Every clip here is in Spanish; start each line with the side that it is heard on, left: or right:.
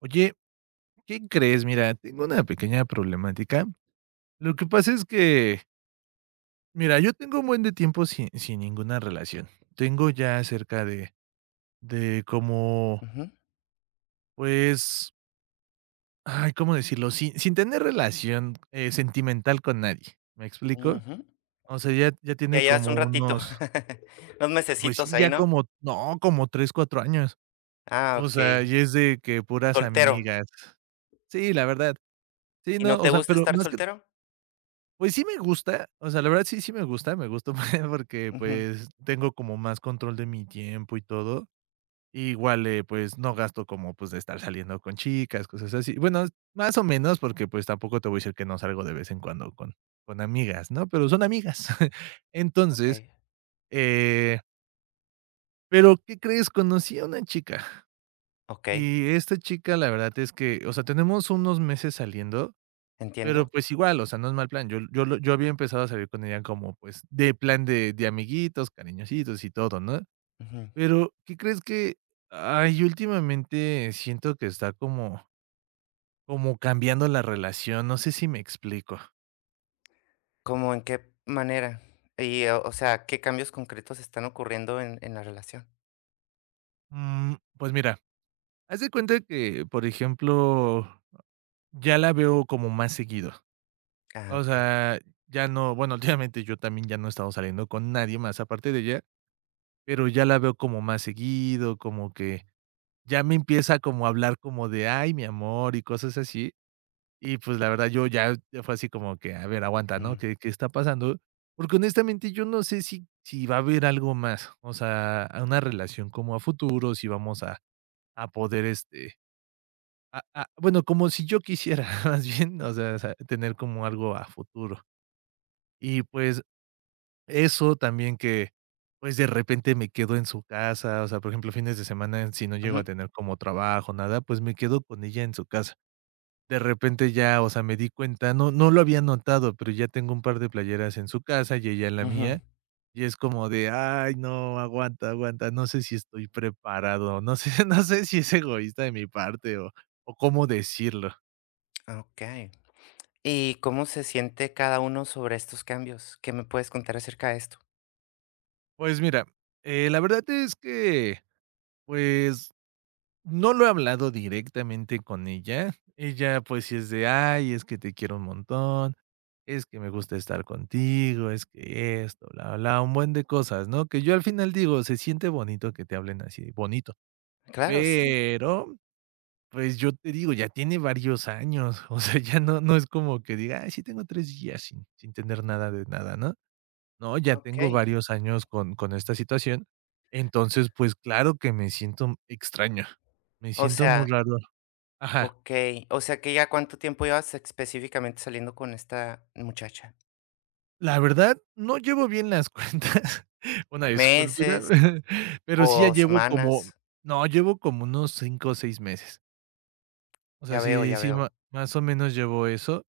right: Oye, ¿qué crees? Mira, tengo una pequeña problemática. Lo que pasa es que, mira, yo tengo un buen de tiempo sin ninguna relación. Tengo ya cerca de como,
left: Ujú,
right: pues, ay, ¿cómo decirlo? Sin tener relación sentimental con nadie. ¿Me explico?
left: ujú.
right: O sea, ya, ya
left: Ya
right: tiene
left: llevas un
right: como
left: ratito,
right: unos,
left: unos
right: pues
left: mesecitos
right: sí,
left: ahí,
right: ya
left: ¿no?
right: como, no, como 3, 4 años.
left: Ah,
right: O sea,
left: okey.
right: y es de que puras
left: Soltero,
right: amigas. Sí, la verdad. Sí,
left: ¿y
right: no,
left: no
right: o
left: te
right: sea,
left: gusta
right: pero
left: estar
right: más que
left: soltero?
right: pues sí me gusta, o sea, la verdad sí, sí me gusta porque,
left: Ujú.
right: pues, tengo como más control de mi tiempo y todo. Y Igual, pues, no gasto como, pues, de estar saliendo con chicas, cosas así. Bueno, más o menos, porque, pues, tampoco te voy a decir que no salgo de vez en cuando con amigas, ¿no? Pero son amigas. Entonces,
left: Okey,
right: eh, pero, ¿qué crees? Conocí a una chica,
left: okey,
right: y esta chica, la verdad es que, o sea, tenemos unos meses saliendo. Pero,
left: entiendo.
right: pues, igual, o sea, no es mal plan. Yo había empezado a salir con ella como, pues, de plan de amiguitos, cariñositos y todo, ¿no?
left: Ujú.
right: Pero, ¿qué crees que? Ay, últimamente siento que está como cambiando la relación, no sé si me explico.
left: ¿Cómo en qué manera? Y, o sea, ¿qué cambios concretos están ocurriendo en la relación?
right: Pues mira, haz de cuenta que, por ejemplo, ya la veo como más seguido.
left: Ah,
right: O
left: okey.
right: sea, ya no bueno, últimamente yo también ya no he estado saliendo con nadie más aparte de ella, pero ya la veo como más seguido, como que ya me empieza como a hablar como de: "Ay, mi amor", y cosas así. Y, pues, la verdad, yo ya fue así como que: "A ver, aguanta, ¿no?
left: Mm.
right: ¿Qué está pasando?". Porque, honestamente, yo no sé si va a haber algo más, o sea, a una relación como a futuro, si vamos a poder, a bueno, como si yo quisiera, más bien, o sea, sa tener como algo a futuro. Y, pues eso también que, pues, de repente me quedo en su casa, o sea, por ejemplo, fines de semana, si no llego a
left: Ujú,
right: tener como trabajo, nada, pues, me quedo con ella en su casa. De repente ya, o sea, me di cuenta, no lo había notado, pero ya tengo un par de playeras en su casa y ella en la
left: ujú.
right: mía, y es como de: "Ay, no, aguanta, aguanta, no sé si estoy preparado", no sé no sé si es egoísta de mi parte o cómo decirlo.
left: Ah, okey. ¿Y cómo se siente cada uno sobre estos cambios? ¿Qué me puedes contar acerca de esto?
right: Pues mira, la verdad es que, pues no lo he hablado directamente con ella. Ella, pues, sí es de: "Ay, es que te quiero un montón, es que me gusta estar contigo, es que esto, bla, bla", un buen de cosas, ¿no? Que yo al final digo, se siente bonito que te hablen así, bonito,
left: Claro, sí,
right: pero, pues, yo te digo, ya tiene varios años, o sea, ya no es como que diga: "Ay, sí tengo 3 días sin tener nada de nada", ¿no? No, ya tengo
left: okey.
right: varios años con esta situación, entonces, pues, claro que me siento extraño, me
left: O
right: siento muy
left: sea.
right: raro. Ajá.
left: Okey, o sea que ya, ¿cuánto tiempo llevas específicamente saliendo con esta muchacha?
right: La verdad, no llevo bien las cuentas, una disculpita,
left: ¿Meses
right: pero sí ya
left: o
right: llevo como
left: semanas?
right: no, llevo como unos 5 o 6 meses. O sea,
left: Ya veo,
right: sí
left: ya
right: sí, ma
left: veo.
right: más o menos llevo eso.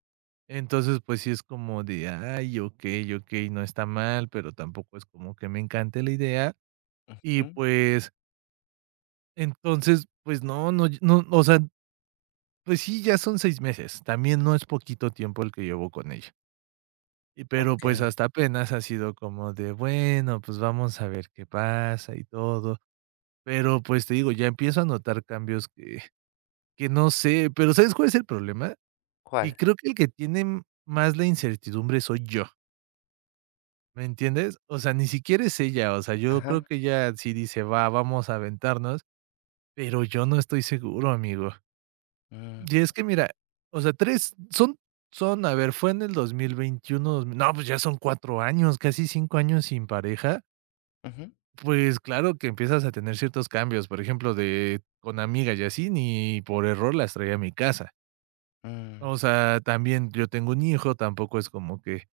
right: Entonces, pues sí es como de, ay, okey, okey, no está mal, pero tampoco es como que me encante la idea. Y
left: Ujú,
right: pues, entonces, pues no, no no, o sea, pues sí, ya son 6 meses. También no es poquito tiempo el que llevo con ella. Y pero, pues,
left: okey.
right: hasta apenas ha sido como de, bueno, pues, vamos a ver qué pasa y todo. Pero, pues, te digo, ya empiezo a notar cambios que no sé, pero, ¿sabes cuál es el problema? Que
left: ¿Cuál?
right: creo que el que tiene más la incertidumbre soy yo, ¿me entiendes? O sea, ni siquiera es ella, o sea, yo creo
left: Ajá.
right: que ella sí dice: "Va, vamos a aventarnos", pero yo no estoy seguro, amigo.
left: Mm,
right: Y es que mira, o sea, 3 son son, a ver, fue en el 2021, dos mil no, pues, ya son 4 años, casi 5 años sin pareja.
left: ujú,
right: Pues claro que empiezas a tener ciertos cambios, por ejemplo, de con amigas y así, ni por error las traía a mi casa.
left: mm,
right: O sea, también yo tengo un hijo, tampoco es como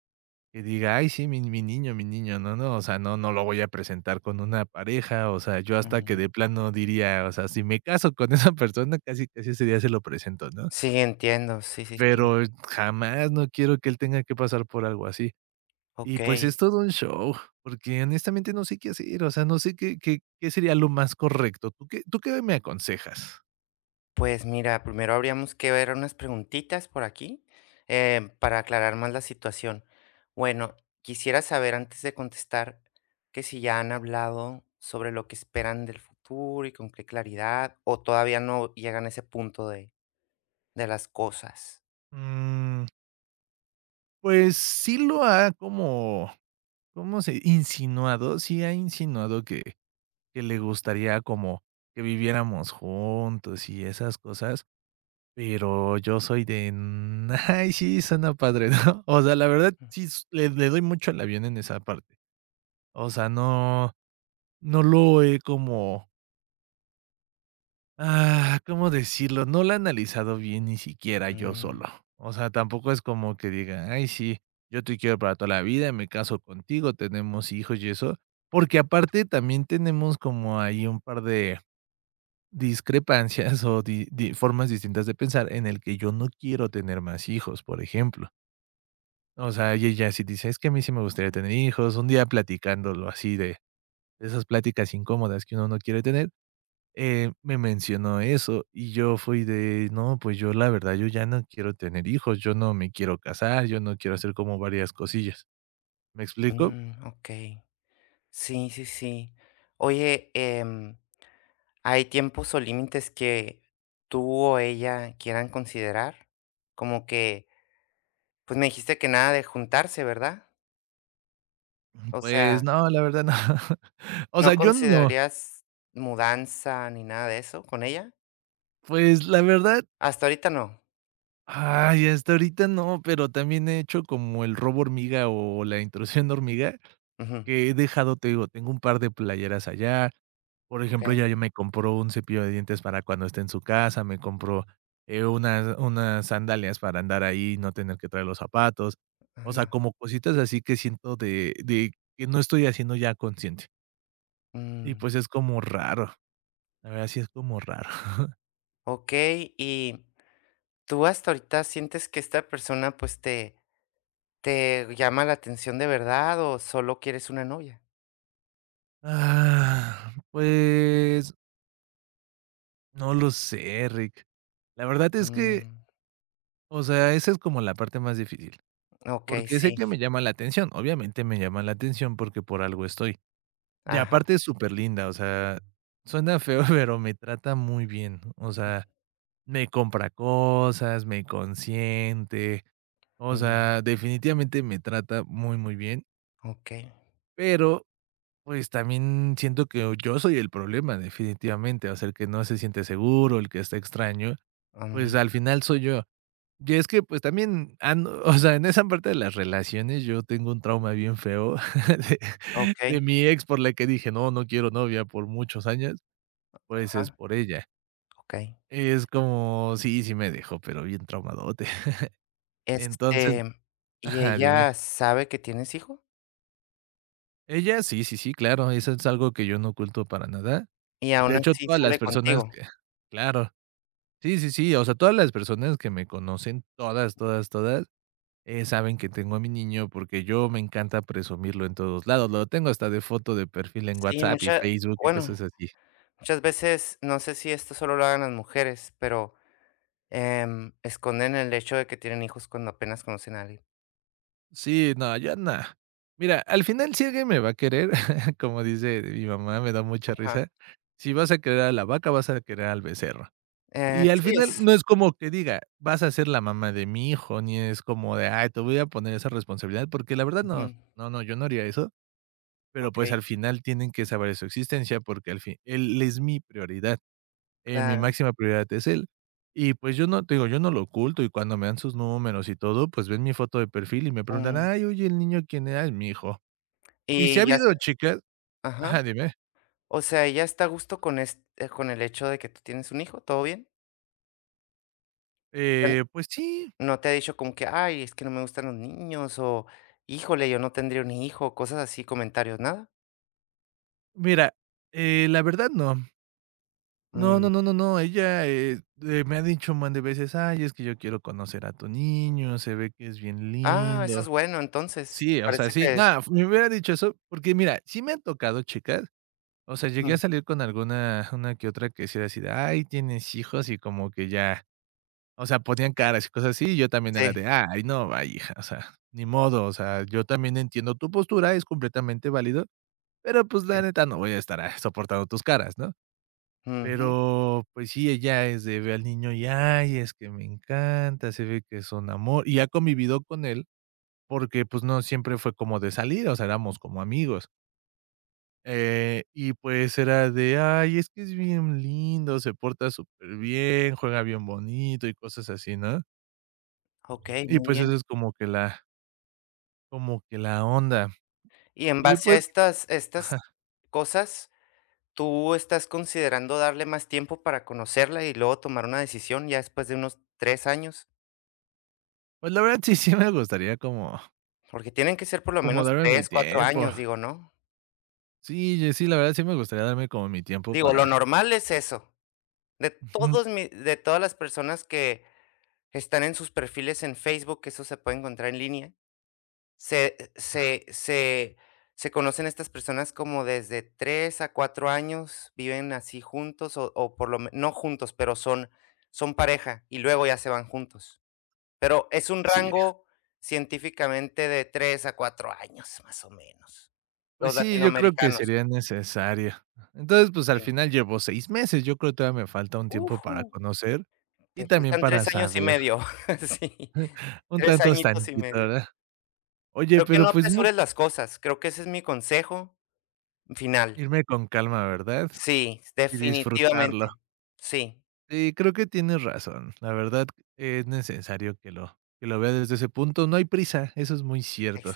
right: que diga: "Ay, sí, mi niño, mi niño", no, no, o sea, no lo voy a presentar con una pareja, o sea, yo hasta que
left: mm.
right: de plano diría, o sea, si me caso con esa persona, casi casi ese día se lo presento, ¿no?
left: Sí, entiendo, sí, sí, sí.
right: Pero jamás no quiero que él tenga que pasar por algo así. Y pues
left: Okey.
right: es todo un show, porque honestamente no sé qué hacer, o sea, no sé qué sería lo más correcto, ¿tú qué me aconsejas?
left: Pues mira, primero habríamos que ver unas preguntitas por aquí, para aclarar más la situación. Bueno, quisiera saber antes de contestar que si ya han hablado sobre lo que esperan del futuro y con qué claridad, o todavía no llegan a ese punto de, las cosas.
right: Mm, pues sí lo ha como, ¿cómo se? Insinuado, sí ha insinuado que le gustaría como que viviéramos juntos y esas cosas, pero yo soy de: "Mm, ay, sí, suena padre", ¿no? O sea, la verdad sí
left: Mm,
right: s le doy mucho al avión en esa parte. O sea, no no lo he como ah, ¿cómo decirlo? No la he analizado bien ni siquiera yo
left: mm,
right: solo. O sea, tampoco es como que diga, ay, sí, yo te quiero para toda la vida, me caso contigo, tenemos hijos y eso. Porque aparte también tenemos como ahí un par de discrepancias o formas distintas de pensar en el que yo no quiero tener más hijos, por ejemplo. O sea, y ella sí dice, es que a mí sí me gustaría tener hijos, un día platicándolo así de esas pláticas incómodas que uno no quiere tener me mencionó eso y yo fui de, no, pues yo la verdad, yo ya no quiero tener hijos, yo no me quiero casar, yo no quiero hacer como varias cosillas. ¿Me explico?
left: mm, ok. Sí, sí, sí. Oye, ¿hay tiempos o límites que tú o ella quieran considerar? Como que. Pues me dijiste que nada de juntarse, ¿verdad? O
right: Pues
left: sea,
right: no, la verdad no. O sea,
left: ¿no
right: yo no,
left: considerarías mudanza ni nada de eso con ella?
right: pues la verdad
left: Hasta ahorita no.
right: ay, hasta ahorita no, pero también he hecho como el robo hormiga o la intrusión hormiga,
left: Ujú,
right: que he dejado, te digo, tengo un par de playeras allá. Por ejemplo,
left: okey,
right: ya yo me compró un cepillo de dientes para cuando esté en su casa, me compró, unas sandalias para andar ahí, no tener que traer los zapatos. O sea,
left: ajá,
right: como cositas así que siento de que no estoy haciendo ya consciente. Y,
left: mm,
right: pues, es como raro, la verdad sí es como raro.
left: okey, y tú hasta ahorita sientes que esta persona, pues, te llama la atención de verdad o solo quieres una novia.
right: Ah, pues no lo sé, Rick. La verdad es que,
left: Mm,
right: o sea, esa es como la parte más difícil,
left: okey,
right: porque sé
left: sí,
right: que me llama la atención, obviamente me llama la atención porque por algo estoy. Y
left: ajá,
right: aparte es súper linda. O sea, suena feo, pero me trata muy bien, o sea, me compra cosas, me consiente, o
left: mm,
right: sea, definitivamente me trata muy, muy bien,
left: okey,
right: pero, pues, también siento que yo soy el problema, definitivamente, o sea, el que no se siente seguro, el que está extraño, pues,
left: mm,
right: al final soy yo. Y es que, pues, también ando o sea, en esa parte de las relaciones, yo tengo un trauma bien feo de
left: okey,
right: de mi ex, por la que dije: "No, no quiero novia por muchos años", pues, es
left: ajá,
right: por ella.
left: okey.
right: Es como sí, sí me dejó, pero bien traumadote. Entonces
left: Este, ¿Y
right: ajá, dime.
left: ella sabe que tienes hijos?
right: Ella sí, sí, sí, claro, eso es algo que yo no oculto para nada.
left: Y
right: De
left: aún
right: hecho,
left: así
right: todas las
left: sale
right: personas
left: contigo.
right: que claro. Sí, sí, sí, o sea, todas las personas que me conocen, todas, todas, todas, saben que tengo a mi niño porque yo me encanta presumirlo en todos lados. Lo tengo hasta de foto de perfil en
left: Sí,
right: WhatsApp y
left: mucha
right: Facebook y
left: bueno,
right: cosas así.
left: muchas veces, no sé si esto solo lo hagan las mujeres, pero, esconden el hecho de que tienen hijos cuando apenas conocen a alguien.
right: Sí, no, yo no. Mira, al final si alguien me va a querer, como dice mi mamá, me da mucha
left: Ajá.
right: risa. Si vas a querer a la vaca, vas a querer al becerro. Y al
left: Sí es.
right: final no es como que diga, vas a ser la mamá de mi hijo, ni es como de, ay, te voy a poner esa responsabilidad, porque la verdad no,
left: Ujú,
right: no, no, yo no haría eso. Pero pues
left: okey,
right: al final tienen que saber su existencia porque al fin, él es mi prioridad. Eh, mi
left: claro,
right: máxima prioridad es él. Y pues yo no, te digo, yo no lo oculto y cuando me dan sus números y todo, pues ven mi foto de perfil y me preguntan,
left: mm,
right: ay, oye, el niño quién era, es mi hijo. Y si ha
left: y ya
right: habido
left: está,
right: chicas
left: ajá.
right: ajá, dime.
left: O sea, ella está a gusto con el hecho de que tú tienes un hijo, ¿todo bien? O sea,
right: Pues sí,
left: no te ha dicho como que: "Ay, es que no me gustan los niños", o "Híjole, yo no tendría un hijo", cosas así, comentarios, ¿nada?
right: mira, la verdad no. No, no,
left: Mm.
right: no, no, no. Ella me ha dicho un montón de veces, ay, es que yo quiero conocer a tu niño, se ve que es bien
left: Ah, eso
right: lindo.
left: es bueno, entonces,
right: Sí, o sea,
left: parece
right: sí,
left: que.
right: nada, me hubiera dicho eso, porque mira, sí me han tocado chicas o sea, llegué a
left: Ujú,
right: salir con alguna una que otra que sí era así de: "Ay, ¿tienes hijos?", y como que ya, o sea, ponían caras y cosas así, y yo también era
left: sí,
right: de: "Ay, no, vaya, hija", o sea, ni modo, o sea, yo también entiendo tu postura, es completamente válido, pero, pues,
left: sí.
right: la neta, no voy a estar, soportando tus caras, ¿no?
left: Ujú,
right: Pero, pues sí, ella es de ve al niño y: "Ay, es que me encanta, se ve que es un amor", y ha convivido con él porque, pues, no siempre fue como de salir, o sea, éramos como amigos. Y pues era de: "Ay, es que es bien lindo, se porta súper bien juega bien bonito", y cosas así, ¿no?
left: okey,
right: Y
left: muy
right: pues
left: bien.
right: eso es como que la onda.
left: Y en
right: Y
left: base a
right: pues
left: estas cosas, ¿tú estás considerando darle más tiempo para conocerla y luego tomar una decisión ya después de unos 3 años?
right: pues la verdad sí, sí me gustaría como
left: Porque tienen que ser por lo
right: como
left: menos
right: darme mi
left: 3 4
right: tiempo.
left: años, digo, ¿no?
right: Sí, yo sí, la verdad sí me gustaría darme como mi tiempo
left: Digo, lo
right: para
left: normal es eso. De
right: ujú,
left: todos mi de todas las personas que están en sus perfiles en Facebook, eso se puede encontrar en línea. Se se se se conocen estas personas como desde 3 a 4 años, viven así juntos o por lo me no juntos, pero son pareja y luego ya se van juntos. Pero es un
right: sí.
left: rango científicamente de 3 a 4 años, más o menos.
right: Pues
left: Los
right: sí, yo creo que
left: latinoamericanos,
right: sería necesario. Entonces, pues al
left: sí.
right: final llevo 6 meses, yo creo que todavía me falta un tiempo
left: Ujú,
right: para conocer y
left: te
right: también
left: faltan
right: para
left: 3 años y
right: saber,
left: medio. Sí,
right: un
left: 3
right: tanto es
left: añitos y
right: tantito,
left: medio.
right: ¿verdad? Oye,
left: Creo que
right: pero
left: no
right: pues mucho
left: apresures las cosas, creo que ese es mi consejo final.
right: irme con calma, ¿verdad?
left: Sí,
right: Y disfrutarlo.
left: definitivamente. Sí,
right: Sí, creo que tienes razón. La verdad es necesario que lo vea desde ese punto. No hay prisa, eso es muy cierto.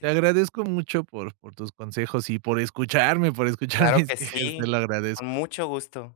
right: Te agradezco mucho por tus consejos y por escucharme, por escuchar
left: Claro
right: mis
left: que
right: quejas, te
left: sí,
right: lo
left: con
right: agradezco.
left: mucho gusto.